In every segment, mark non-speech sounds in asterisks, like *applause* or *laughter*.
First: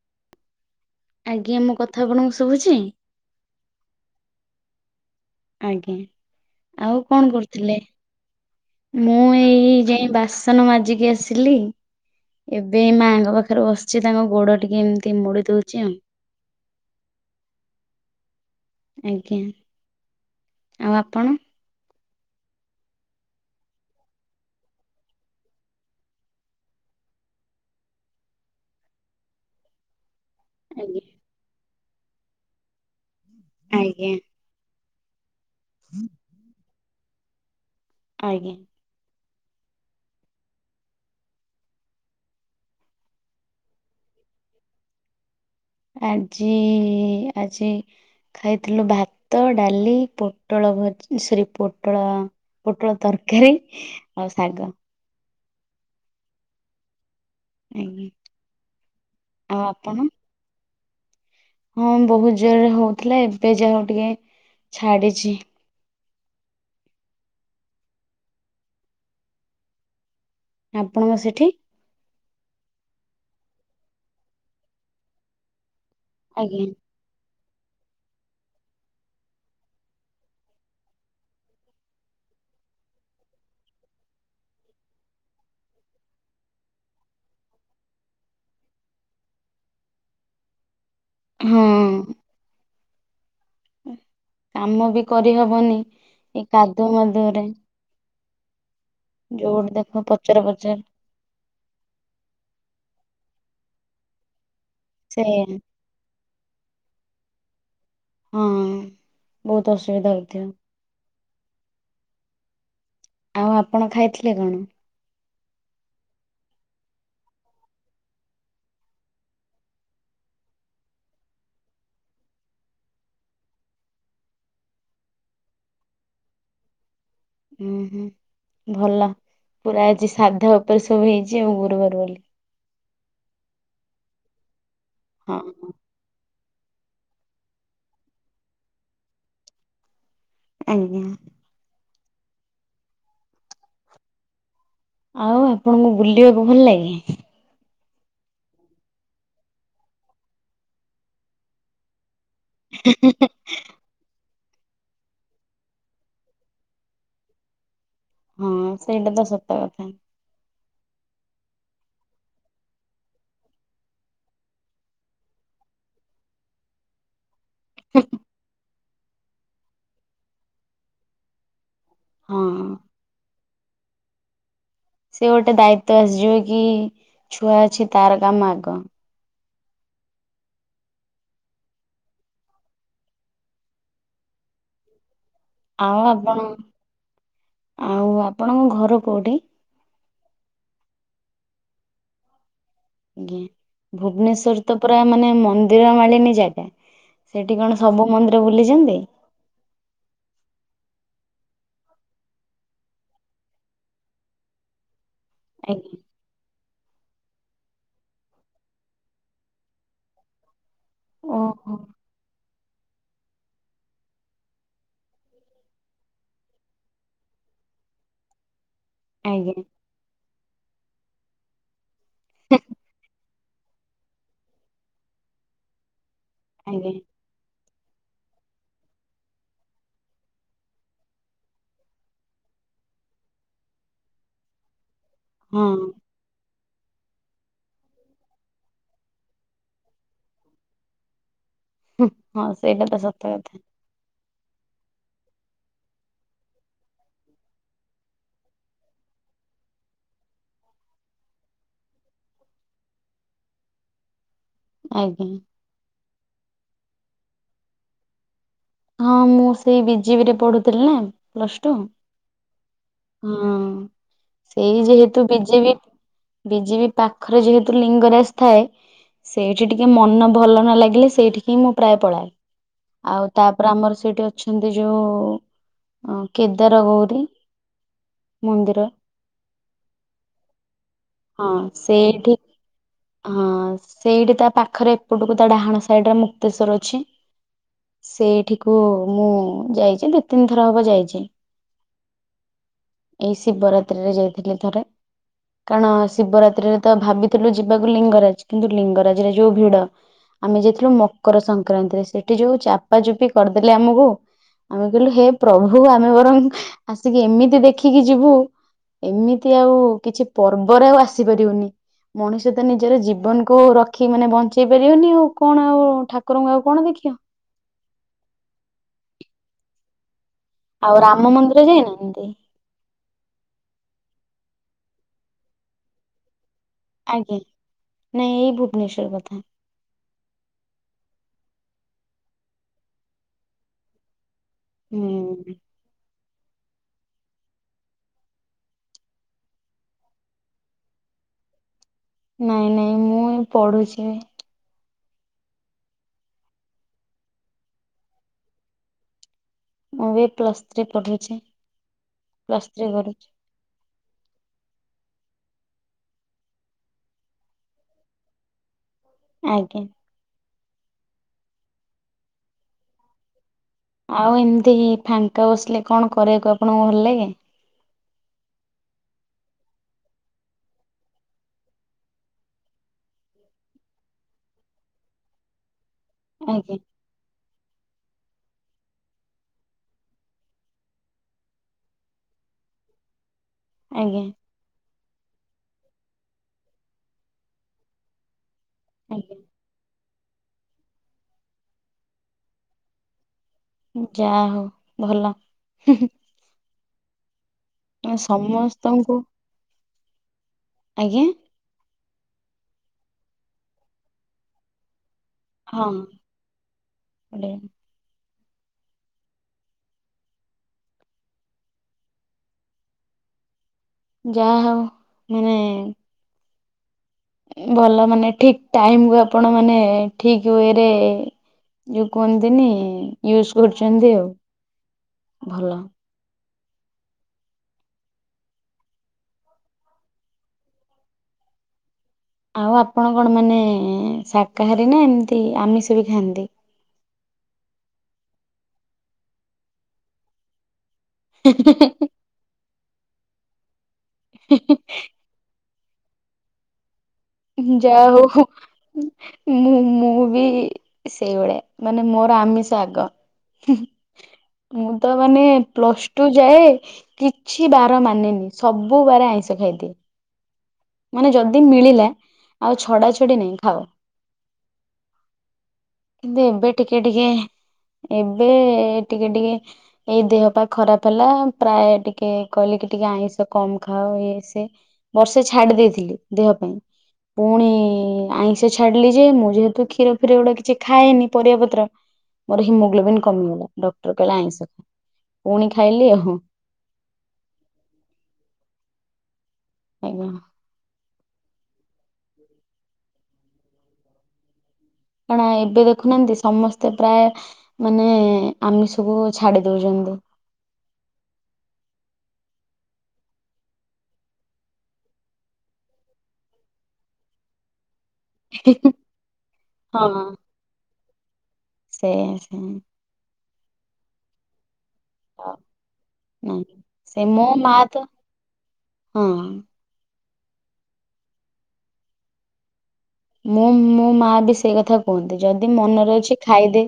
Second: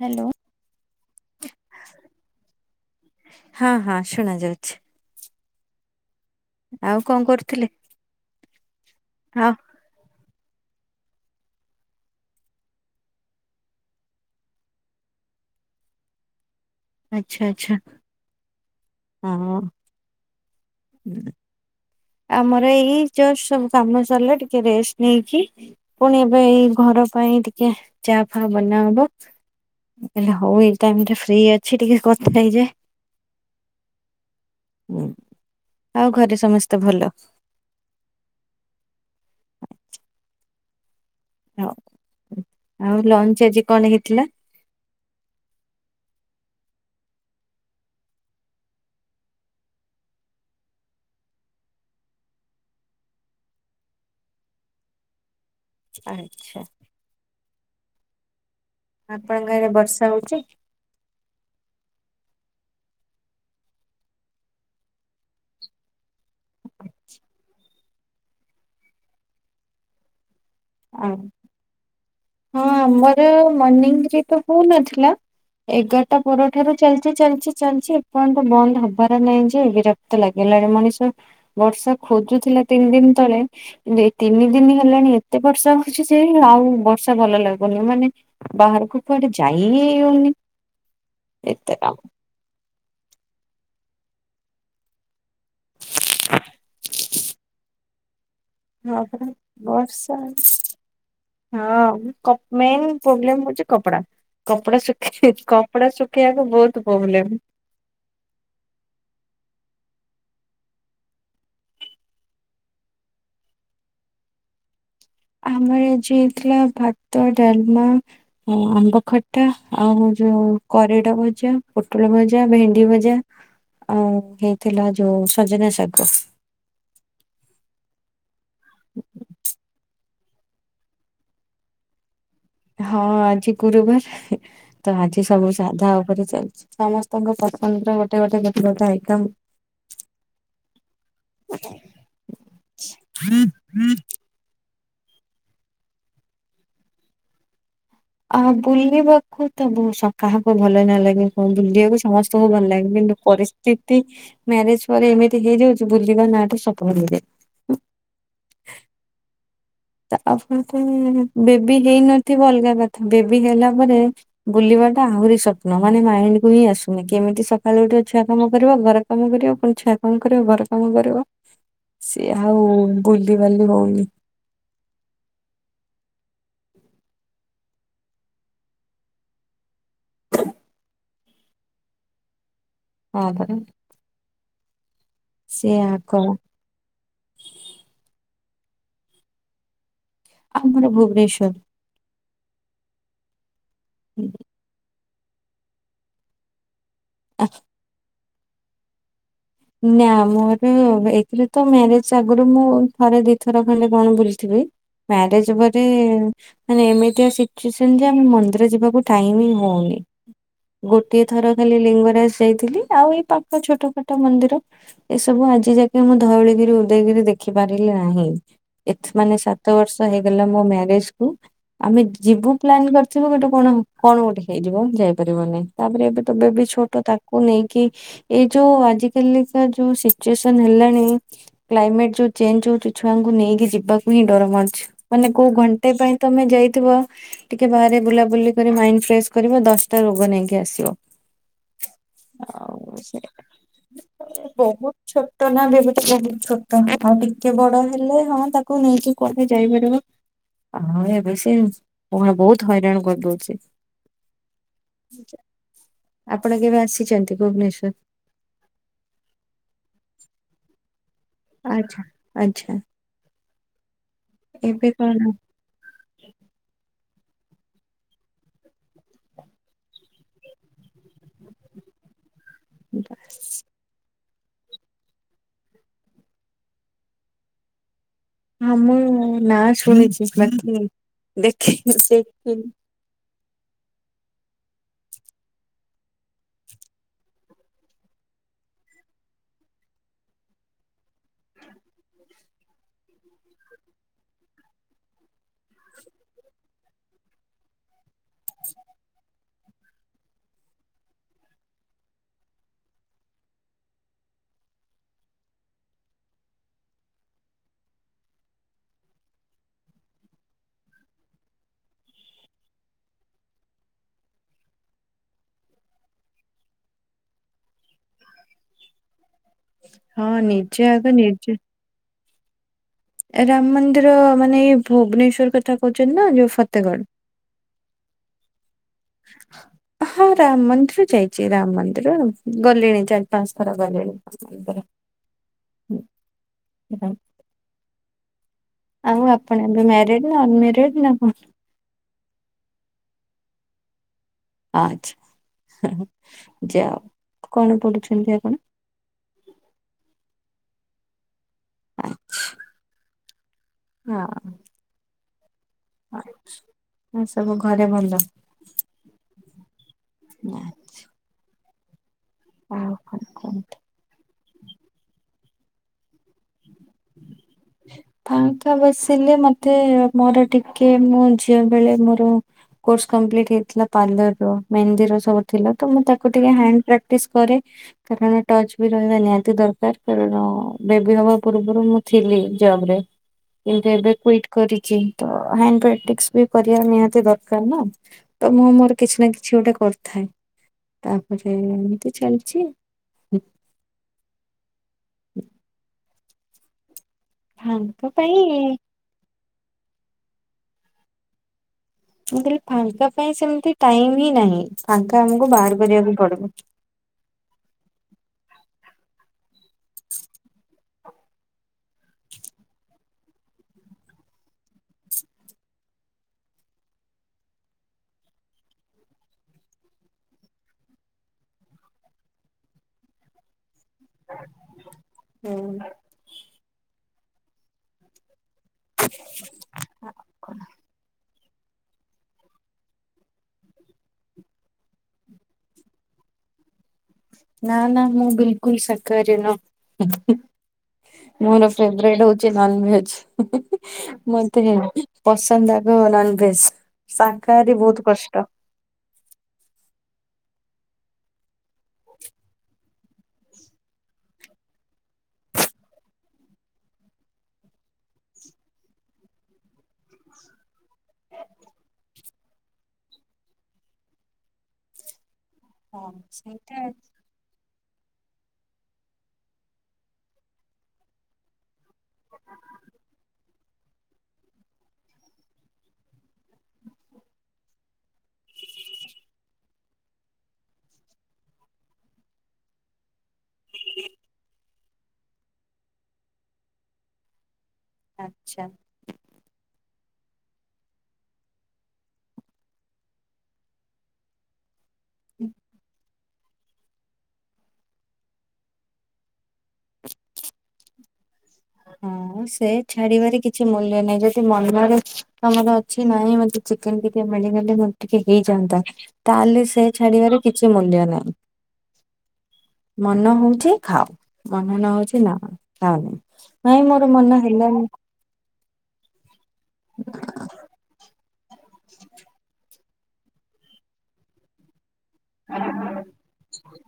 Hello. ଆଜ୍ଞା। ମୋ କଥା ଆପଣଙ୍କୁ ଶୁଭୁଛି? ହଁ ହଁ ଶୁଣା ଯାଉଛି। ଆଜ୍ଞା। ଆଉ କଣ କରୁଥିଲେ? ମୁଁ ହଁ ଏଇ ଯାଇଁ ବାସ ସନ ମାଜିକି ଆସିଲି। ଏବେ ମାଆଙ୍କ ପାଖରେ ବସିଛି ତାଙ୍କ ଗୋଡ ଟିକେ ଏମିତି ମୋଡି ଦଉଛି ଆଉ। ଆଛା, ଆଚ୍ଛା। ଆଜ୍ଞା। ହଁ। ଆଉ ଆପଣ? ଆମର ଏଇ ଜଷ୍ଟ ସବୁ କାମ ସରିଲା ଟିକେ ରେଷ୍ଟ ନେଇକି ପୁଣି ଏବେ ଏଇ ଘର ପାଇଁ ଟିକେ ଚା ଫା ବନା ହବ। ହେଲେ ହଉ ଏଇ ଆଜ୍ଞା ଟାଇମ ଟା ଫ୍ରି ଅଛି ଟିକେ କଥା ହେଇଯାଏ। ଆଜ୍ଞା। ହୁଁ। ଆଉ ଘରେ ସମସ୍ତେ ଭଲ? ଆଜ୍ଞା। ହଉ। ଆଉ ଲଞ୍ଚ ଆଜି କଣ ହେଇଥିଲା? ଆଜି, ଆଜି ଖାଇଥିଲୁ ଭାତ, ଡାଲି ପୋଟଳ ଭଜ ସରି ପୋଟଳ ପୋଟଳ ତରକାରୀ ଆଉ ଶାଗ। ଆଚ୍ଛା। ଆଜ୍ଞା। ଆପଣଙ୍କ ଆଉ ଆଡ଼େ ଆପଣ? ବର୍ଷା ହଉଛି? ହଁ ବହୁତ ଜୋରରେ ହଉଥିଲା ଏବେ ଯାହାହଉ ଟିକେ ଛାଡିଛି। ଅଛି। ଆପଣଙ୍କ ସେଠି? ହଁ ଆମର ମର୍ଣିିଂରେ ତ ହଉନଥିଲା। ଏଗାରଟା ଆଜ୍ଞା। ପରଠାରୁ ଚାଲି ଚାଲିଛି ଚାଲିଛି ଏପର୍ଯ୍ୟନ୍ତ ବନ୍ଦ ହବାର ନାହିଁ ଯେ ବିରକ୍ତ ଲାଗିଲାଣି ମଣିଷ। ବର୍ଷା ଖୋଜୁଥିଲା ତିନି ଦିନ ତଳେ କିନ୍ତୁ ଏଇ ତିନି ଦିନି ହେଲାଣି ଏ ଏତେ ବର୍ଷା ହଉଛି ଯେ ଆଉ ବର୍ଷା ଭଲ ଲାଗୁନି ମାନେ ବାହାରକୁ କୁଆଡେ ଯାଇହିଁ ହଉନି। ହଁ। ଏତେ କାମ। କାମ ବି କରିହବନି ଏ କାଦୁଅ ମାଦୁଅ ରେ। ହଁ ପରା ଦେଖ ବର୍ଷା ପଚର ପଚର ହଁ କପ ମେନ୍ ପ୍ରୋବ୍ଲେମ୍ ହଉଛି କପଡା କପଡା ଶୁଖି ସେଇଆ କପ୍ କପଡା ଶୁଖେଇଆକୁ ବହୁତ ପ୍ରୋବ୍ଲେମ୍। ହଁ ବହୁତ ଅସୁବିଧା ହଉଥିବ। ଆଉ ଆପଣ ଖାଇଥିଲେ କଣ? ଆମର ଆଜି ହେଇଥିଲା ଭାତ ଡାଲମା। ହଁ ଆମ୍ବ ଖଟା ଆଉ ଯୋଉ କରଡ ଭଜା ପୋଟଳ ଭଜା ଭେଣ୍ଡି ଭଜା। ଆଉ ହେଇଥିଲା ଯୋଉ ସଜନା ଶାଗ ଓ ହୁଁ ଭଲ ପୁରା ଆଜି ସାଧା ଉପରେ ସବୁ ହେଇଛି ଆ ଗୁରୁବାର ବୋଲି। ହଁ ଆଜି ଗୁରୁବାର ତ ଆଜି ହଁ ସବୁ ହଁ ସାଧା ଉପରେ ଚାଲିଛି ସମସ୍ତ ତାଙ୍କ ପତନର ଗୋଟେ ଗୋଟେ ଗୋଟେ ଗୋଟେ ଆଇଟମ୍ ଆଜ୍ଞା। ଆଉ ଆପଣଙ୍କୁ ବୁଲିବାକୁ ଭଲ ଲାଗେ? ଆ ବୁଲିବାକୁ ତ ବହୁତ୍ ସ କାହାକୁ ଭଲ ନ ଲାଗେ କଣ ବୁଲିବାକୁ ସମସ୍ତେ ସବୁ ଭଲ ଲାଗିବ କିନ୍ତୁ ପରି ସ୍ଥିତି ମ୍ୟାରେଜ ପରେ ଏମିତି ହେଇଯାଉଛି ବୁଲବା ନାଁ ଟେ ସଫ ହେଇଯାଏ। ହଁ ସେଇଟା ତ ସତ କଥା। ତା ଆପଣ ତ ବେବି ହେଇନଥିବ ଅଲଗା କଥା ବେବି ହେଲା ପରେ ବୁଲିବାଟା ଆହୁରି ସପ୍ନ ମାନେ ମାଇଣ୍ଡ କୁ ହିଁ ଆସୁନି କେମିତି ସ କାଲି ଗୋଟେ ଛୁଆ କାମ କରିବ ଘର କାମ କରିବ ପୁଣି ଛୁଆ କାମ କରିବ ଘର କାମ କରିବ। ସିଏ ଆଉ ହଁ ବୁଲିିବାଲି ହଉନି। ସେ ଗୋଟେ ଦାୟିତ୍ୟ ଆସିଯିବ କି ଛୁଆ ଅଛି ତାର କାମ ଆଗ। ହଁ। ସିଏ ଆଉ ଆଗ ଆପଣ ଆଉ ଆପଣଙ୍କ ଘର କୋଉଠି। ଆମର ଭୁବନେଶ୍ଵର। ଆଜ୍ଞା ଭୁବନେଶ୍ଵର ତ ପୁରା ମାନେ ମନ୍ଦିର ମାଳିନୀ ଜାଗା ସେଠି କଣ ସବୁ ମନ୍ଦିର ବୁଲିଛନ୍ତି? ନା ମୋର ଏଥିରେ ତ ମ୍ୟାରେଜ୍ ଆଗରୁ ମୁଁ ଥରେ ଦିଥର କହିଲେ କଣ ବୁଲିଥିବି। ମ୍ୟାରେଜ୍। ଆଜ୍ଞା ମାନେ ଏମିତିଆ ସିଚୁଏସନ ଯେ ଆମେ ମନ୍ଦିର ଯିବାକୁ ଟାଇମ୍ ହଉନି। ଗୋଟିଏ ଥର ଓହୋ ଖାଲି ଲିଙ୍ଗରାଜ ଯାଇଥିଲି ଆଉ ଏଇ ପାଖ ଛୋଟ ଛୋଟ ମନ୍ଦିର। ଏସବୁ ଆଜି ଯାକେ ମୁଁ ଧଉଳିଗିରି ଉଦୟଗିରି ଦେଖି ପାରିଲି ନାହିଁ। ଏ ମାନେ ଆଜ୍ଞା ସାତ ବର୍ଷ ହେଇଗଲା ମୋ ମ୍ୟାରେଜ୍ କୁ ଆମେ ଯିବୁ ପ୍ଲାନ କରି ଗୋଟେ କଣ କଣ ଗୋଟେ ହେଇଯିବ ଯାଇପାରିବନାହିଁ ତାପରେ ଏବେ ତ ବେବି ଆଜ୍ଞା ଛୋଟ ତା କୁ ନେଇକି ଏଇ ଯୋଉ ଆଜି କାଲିକା ଯୋଉ ସିଚୁଏସନ ହେଲାଣି। କ୍ଲାଇମେଟ୍ ଯୋଉ ଚେଞ୍ଜ ହଉଛି ଛୁଆଙ୍କୁ ନେଇକି ଯିବାକୁ ହିଁ ଡର ମାରୁୁଛି ମାନେ କୋଉ ହଁ ଘଣ୍ଟେ ପାଇଁ ତମେ ଯାଇଥିବ। ଟିକେ ବାହାରେ ବୁଲାବୁଲି କରି ମାଇଣ୍ଡ ଫ୍ରେସ୍ କରିବ ଦଶଟା ରୋଗ ନେଇକି ଆସିବ। ହଁ ସେଇଟା ଆଉ ତ ସେ ସତ କଥା। ବହୁତ ଛୋଟ ନା ବହୁତ ଛୋଟ ନା ହଁ ଟିକେ ବଡ ହେଲେ ହଁ ତା କୁ ନେଇକି କୁଆଡେ ଯାଇପାରିବ? ହଁ ଏବେ ସେ କୁହେଁ ବହୁତ ହଇରାଣ କରିଦଉଛି। ଆଜ୍ଞା ଆପଣ କେବେ ଆସିଛନ୍ତି ଭୁବନେଶ୍ଵର। ହଁ ମୁଁ ସେଇ ବିଜିବି ରେ ପଢୁଥିଲି ନା ପ୍ଲସ୍‌ ଟୁ। ଆଚ୍ଛା ଆଚ୍ଛା ହୁଁ ସେଇ ଏବେ କଣ ଯେହେତୁ ବିଜେ ବି ବିଜି ବି ପାଖରେ ଯେହେତୁ ଲିଙ୍ଗରାଜ ଥାଏ। ସେଇଠି ଟିକେ ମନ ଭଲ ନ ଲାଗିଲେ ସେଇଠିକି ମୁଁ ପ୍ରାୟ ପଳାଏ। ଆଉ ତାପରେ ଆମର ସେଇଠି ଅଛନ୍ତି ଯୋଉ କେଦାର ଗୌରୀ। ଆ ମନ୍ଦିର ମୁଁ ନା ଶୁଣିଛି *unintelligible* ହଁ ସେଇଠି ଦେଖିନି। ହଁ ସେଇଠି ତା ପାଖରେ ଏପଟକୁ ତା ଡାହାଣ ସାଇଡ୍‌ ରେ ମୁକ୍ତେସ୍ୱର୍ ଅଛି। ସେଇଠିକୁ ମୁଁ ଯାଇଛି ଦି ତିନିଥର ହବ ଯାଇଛି। ଏଇ ଶିବରାତ୍ରି ରେ ଯାଇଥିଲି ଥରେ। କାରଣ ଶିବରାତ୍ରିରେ ତ ଭାବିଥିଲୁ ଯିବାକୁ ଲିଙ୍ଗରାଜ କିନ୍ତୁ ଲିଙ୍ଗରାଜରେ ଯୋଉ ଭିଡ। ଆମେ ଯାଇଥିଲୁ ମକର ସଂକ୍ରାନ୍ତିରେ ସେଠି ଯୋଉ ଚାପା ଚୁପି କରିଦେଲେ ଆମକୁ। ଆମେ କହିଲୁ ହେ ପ୍ରଭୁ ଆମେ ବରଂ ଆସିକି ଏମିତି ଦେଖିକି ଯିବୁ। ଏମିତି ଆଉ କିଛି ପର୍ବରେ ଆଉ ଆସିପାରିବୁନି। ମଣିଷ ତ ନିଜର ଜୀବନକୁ ରଖି ମାନେ ବଞ୍ଚେଇ ପାରିବନି ଆଉ କଣ ଆଉ ଠାକୁରଙ୍କୁ ଆଉ କଣ ଦେଖିବ। ହଁ ନି ଆଉ ରାମ ମନ୍ଦିର ଯାଇନାହାନ୍ତି। ରାମ ମନ୍ଦିର ମାନେ ଏଇ ଭୁବନେଶ୍ଵର କଥା କହୁଛନ୍ତି ନା ଯୋଉ ଫତେଗଡ ଆଜ୍ଞା ନାଇଁ ଏଇ ଭୁବନେଶ୍ଵର କଥା। ହଁ ରାମ ମନ୍ଦିର ଯାଇଛି ରାମ ମନ୍ଦିର ଗଲିଣି ଚାରି ପାଞ୍ଚ ଥର ଗଲିଣି ମନ୍ଦିର। ହୁଁ। ହଁ ସେଟା ଆଉ ଆପଣ ଏବେ ମ୍ୟାରିଡ୍‌ ନା ଅନ୍‌ମ୍ୟାରେଡ୍‌ ନା କଣ? ନାଇଁ ନାଇଁ ମୁଁ ଏ ପଢୁଛି। ଆଚ୍ଛା ଯାଅ କଣ ପଢୁଛନ୍ତି ଆପଣ? ମୁଁ ବି ପ୍ଲସ୍ ଥ୍ରୀ ପଢୁଛି ପ୍ଲସ୍ ଥ୍ରୀ କରୁଛି। ହଁ। ଆଚ୍ଛା ଏ ସବୁ ଘରେ ଭଲ। ଆଜ୍ଞା। ଆଚ୍ଛା। ହଁ। ଆଉ ଏମିତି ଫାଙ୍କା ବସିଲେ କଣ କରିବାକୁ ଆପଣଙ୍କ ହ ପାଙ୍କା ବସିଲେ ମତେ ମୋର ଟିକେ ମୁଁ ଝିଅ ବେଳେ ମୋର କୋର୍ସ କମ୍ପ୍ଲିଟ ହେଇଥିଲା ପାର୍ଲର ର ମେନ୍ଦିର ସବୁ ଥିଲା ତ ମୁଁ ତାକୁ ଟିକେ ଆଜ୍ଞା ହାଣ୍ଡ ପ୍ରା ପ୍ରାକ୍ଟିସ କରେ କାରଣ ଟଚ୍ ବି ରହିବା ନିହାତି ଦରକାର କାରଣ ବେବି ହବା ପୂର୍ବରୁ ପୂର୍ବରୁ ମୁଁ ଥିଲି ଜବ୍‌ ରେ କିନ୍ତୁ ଏବେ ଆଜ୍ଞା କୁଇ କରିଚି ତ ହାଣ୍ଡ ପ୍ରାକ୍ଟିସ ବି କରିବା ନିହାତି ଦରକାର। ନା ତ ମୁଁ ମୋର କିଛି ନା ଆଜ୍ଞା କିଛି ଗୋଟେ କରିଥାଏ ତାପରେ ଏମିତି ଚାଲିଛି। ଯା ହୋଉ ଭଲ। ଭାଇଙ୍କ ପାଇଁ ସମସ୍ତଙ୍କୁ ଆଜ୍ଞା ମୁ କହଲି ଫାଙ୍କା ପାଇଁ ସେମିତି ଟାଇମ। ହିଁ ନାହିଁ ଫାଙ୍କା ଆମକୁ ବାହାର କରିବାକୁ ହଁ ପଡିବ। *unintelligible* ଯାହା ହଉ ମାନେ ଭଲ ମାନେ ଠିକ ଟାଇମକୁ ଆପଣ ମାନେ ଠିକ ୱେରେ ଯୋଉ କୁହନ୍ତିନି ୟୁଜ କରୁଛନ୍ତି ଆଉ ଭଲ। ଆଉ କଣ? ଆଉ ଆପଣ କଣ ମାନେ ଶାକାହାରୀ ନା ଏମିତି ଆମିଷ ବି ଖାଆନ୍ତି। ନା ନା ମୁଁ ବିଲକୁଲ ସକାର ନୁହ ହୁଁ ହୁଁ ମୋର ଫେବ ରେଟ୍ ହୋଉଛି ନନ୍ ଭେଜ ହୁଁ ହୁଁ ହିଁ ମତେ ପସନ୍ଦ ଆଗ ନନ୍ ଭେଜ। ଯା ହୋଉ ହୁଁ। ମୁଁ ମୁଁ ବି ସେଇଭଳିଆ ମାନେ ମୋର ଆମିଷ ଆଗ। ମୁଁ ତ ମାନେ ପ୍ଲସ ଟୁ ଯାଏ କିଛି ବାର ମାନେନି ସବୁ ବାର ଆଇଁଷ ଖାଇଦିଏ। ମାନେ ଯଦି ମିଳିଲା ଆଉ ଛଡା ଛଡି ନାଇଁ ଖାଅ। ହଁ କିନ୍ତୁ ଏବେ ସେଇଟା ଟିକେ ଟିକେ ଏବେ ଟିକେ ଟିକେ ଏଇ ଦେହ ପା ଖରାପ ହେଲା ପ୍ରାୟେ ଟିକେ କହିଲେ କି ଟିକେ ଆଇଁଷ କମ ଖାଅ ଇଏ ସିଏ ବର୍ଷେ ଛାଡି ଦେଇଥିଲି ଦେହ ପାଇଁ। ପୁଣି ଆଇଁଷ ଛାଡିଲି ଯେ ମୁଁ ଯେହେତୁ କ୍ଷୀର ଫିର ଏଗୁଡା କିଛି ଖାଏନି ପରିବା ପତ୍ର ମୋର ହିମୋଗ୍ଲୋବିନ୍ କମିଗଲା ଡକ୍ଟର କହିଲା ଆଇଁଷ ଖାଅ ପୁଣି ଖାଇଲି ଆଉ। ଆଚ୍ଛା। ଆଜ୍ଞା। କଣ ଏବେ ଦେଖୁନାହାନ୍ତି ସମସ୍ତେ ପ୍ରାୟ ମାନେ ଆମିଷବୁ ଛାଡି ଦଉଛନ୍ତି। ହଁ ସେ ଛାଡିବାରେ କିଛି ମୂଲ୍ୟ ନାହିଁ ଯଦି ମନରେ ତମର ଅଛି ନାହିଁ ମ ଚିକେନ୍ ଫିକେନ୍ ମିଳିଗଲେ ହୁଅ ଟିକେ ହେଇଯାଆନ୍ତା ତାହେଲେ ସେ ଛାଡିବାରେ କିଛି ମୂଲ୍ୟ ନାହିଁ। ସେୟା ସେୟା। ମନ ହୋଉଛି ଖାଅ ମନ ନ ହୋଉଛି ନା ଖାଅନି। ନାଇ ନାଇଁ ମୋର ସେ ମନ ମୋ ମା ହେଲାନି ତ *inaudible* *inaudible* ମୁଁ ମୋ ମା ବି ସେଇ କଥା କୁହନ୍ତି ଯଦି ମନରେ ଅଛି ଖାଇଦେ।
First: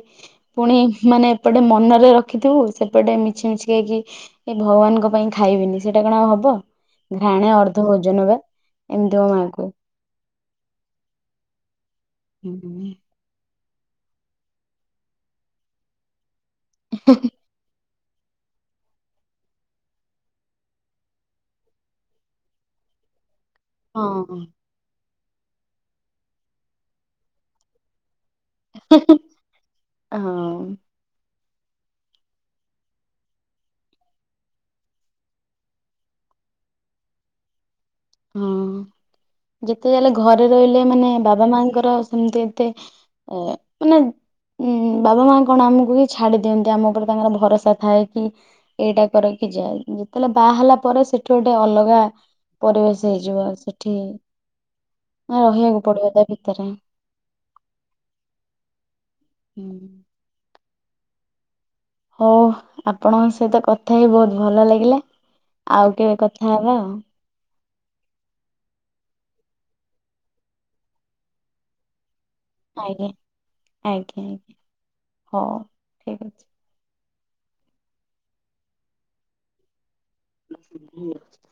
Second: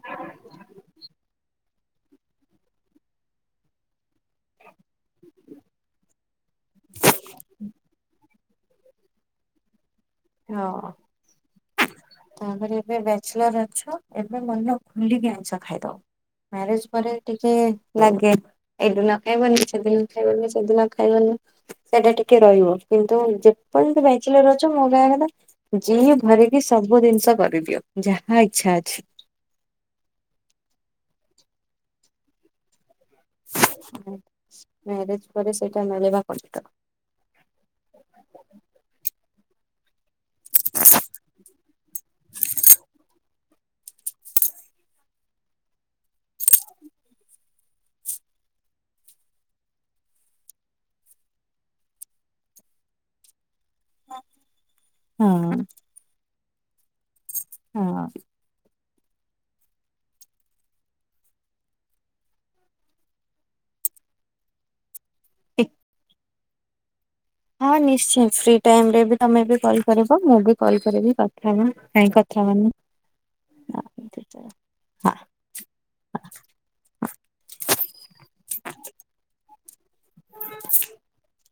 ପୁଣି ମାନେ ଏପଟେ ଏପଟେ ମନରେ ରଖିଥିବୁ ସେପଟେ ମିଛି ମିଛି କି ଏ ଭଗବାନଙ୍କ ପାଇଁ ଖାଇବିନି ସେଇଟା କଣ ଆଉ ହବ ଘାଣେ ଅର୍ଧ ଭୋଜନ ବା ଏମିତି ମୋ ମାଆ କୁହେ। ତାପରେ ଏବେ ବେ ବ୍ୟାଚଲର୍ ଅଛ ଏବେ ମନ ଖୋଲିକି ଆଇଁଷ ଖାଇଦବ। ମ୍ୟାରେଜ ପରେ ଟିକେ ନାଗେ। ଏଦିନ ଖାଇବନି ସେଦିନ ଖାଇବନି ସେଦିନ ଖାଇବନି। ସେଟା ଟିକେ ରହିବ। କିନ୍ତୁ ଯେ ଆପଣ ଯେମିତି ବ୍ୟାଚଲର୍ ହଁ ଅଛ ମୋ କହିବା କଥା ଜି ଭରିକି ସବୁ ଜିନିଷ କରିଦିଅ। ଯାହା ଇଚ୍ଛା ଅଛି। ଆଉ। ମ୍ୟାରେଜ ପରେ ସେଇଟା ମିଳିବା କ ହଁ ଯେତେ ଯାହେଲେ ଘରେ ରହିଲେ ମାନେ ବାବା ମାଙ୍କର ସେମିତି ଏତେ ଓ ମାନେ ଉୁଁ ବାବା ମା କଣ ଆମକୁ ହିଁ ଛାଡି ଦିଅନ୍ତି ଆମ ଉପରେ ତାଙ୍କର ଭରସା ଥାଏ କି। ଏଇଟା କରକି ଯାଏ ଯେତେବେଳେ ବାହା ହେଲା ପରେ ସେଠୁ ଗୋଟେ ଅଲଗା ପରିବେଶ। ହେଇଯିବ ଆଉ ସେଠି ହଁ। ରହିବାକୁ ପଡିବ ତା ଭିତରେ। ହଁ। ହୁ *unintelligible* ହଉ ଆପଣଙ୍କ ସହିତ କଥା ହେଇ ବହୁତ ଭଲ ଲାଗିଲା ଆଉ କେବେ କଥା ହବା ଆଉ। ହଁ ନିଶ୍ଚୟ ଫ୍ରି ଟାଇମ ରେ ବି ତମେ ବି କଲ୍ କରିବ ମୁଁ ବି କଲ୍ କରିବି କଥା ହବାନି। ଆଜ୍ଞା ଆଜ୍ଞା ଆଜ୍ଞା ହଁ। ହଉ ଠିକ ଅଛି। ହୁଁ *unintelligible*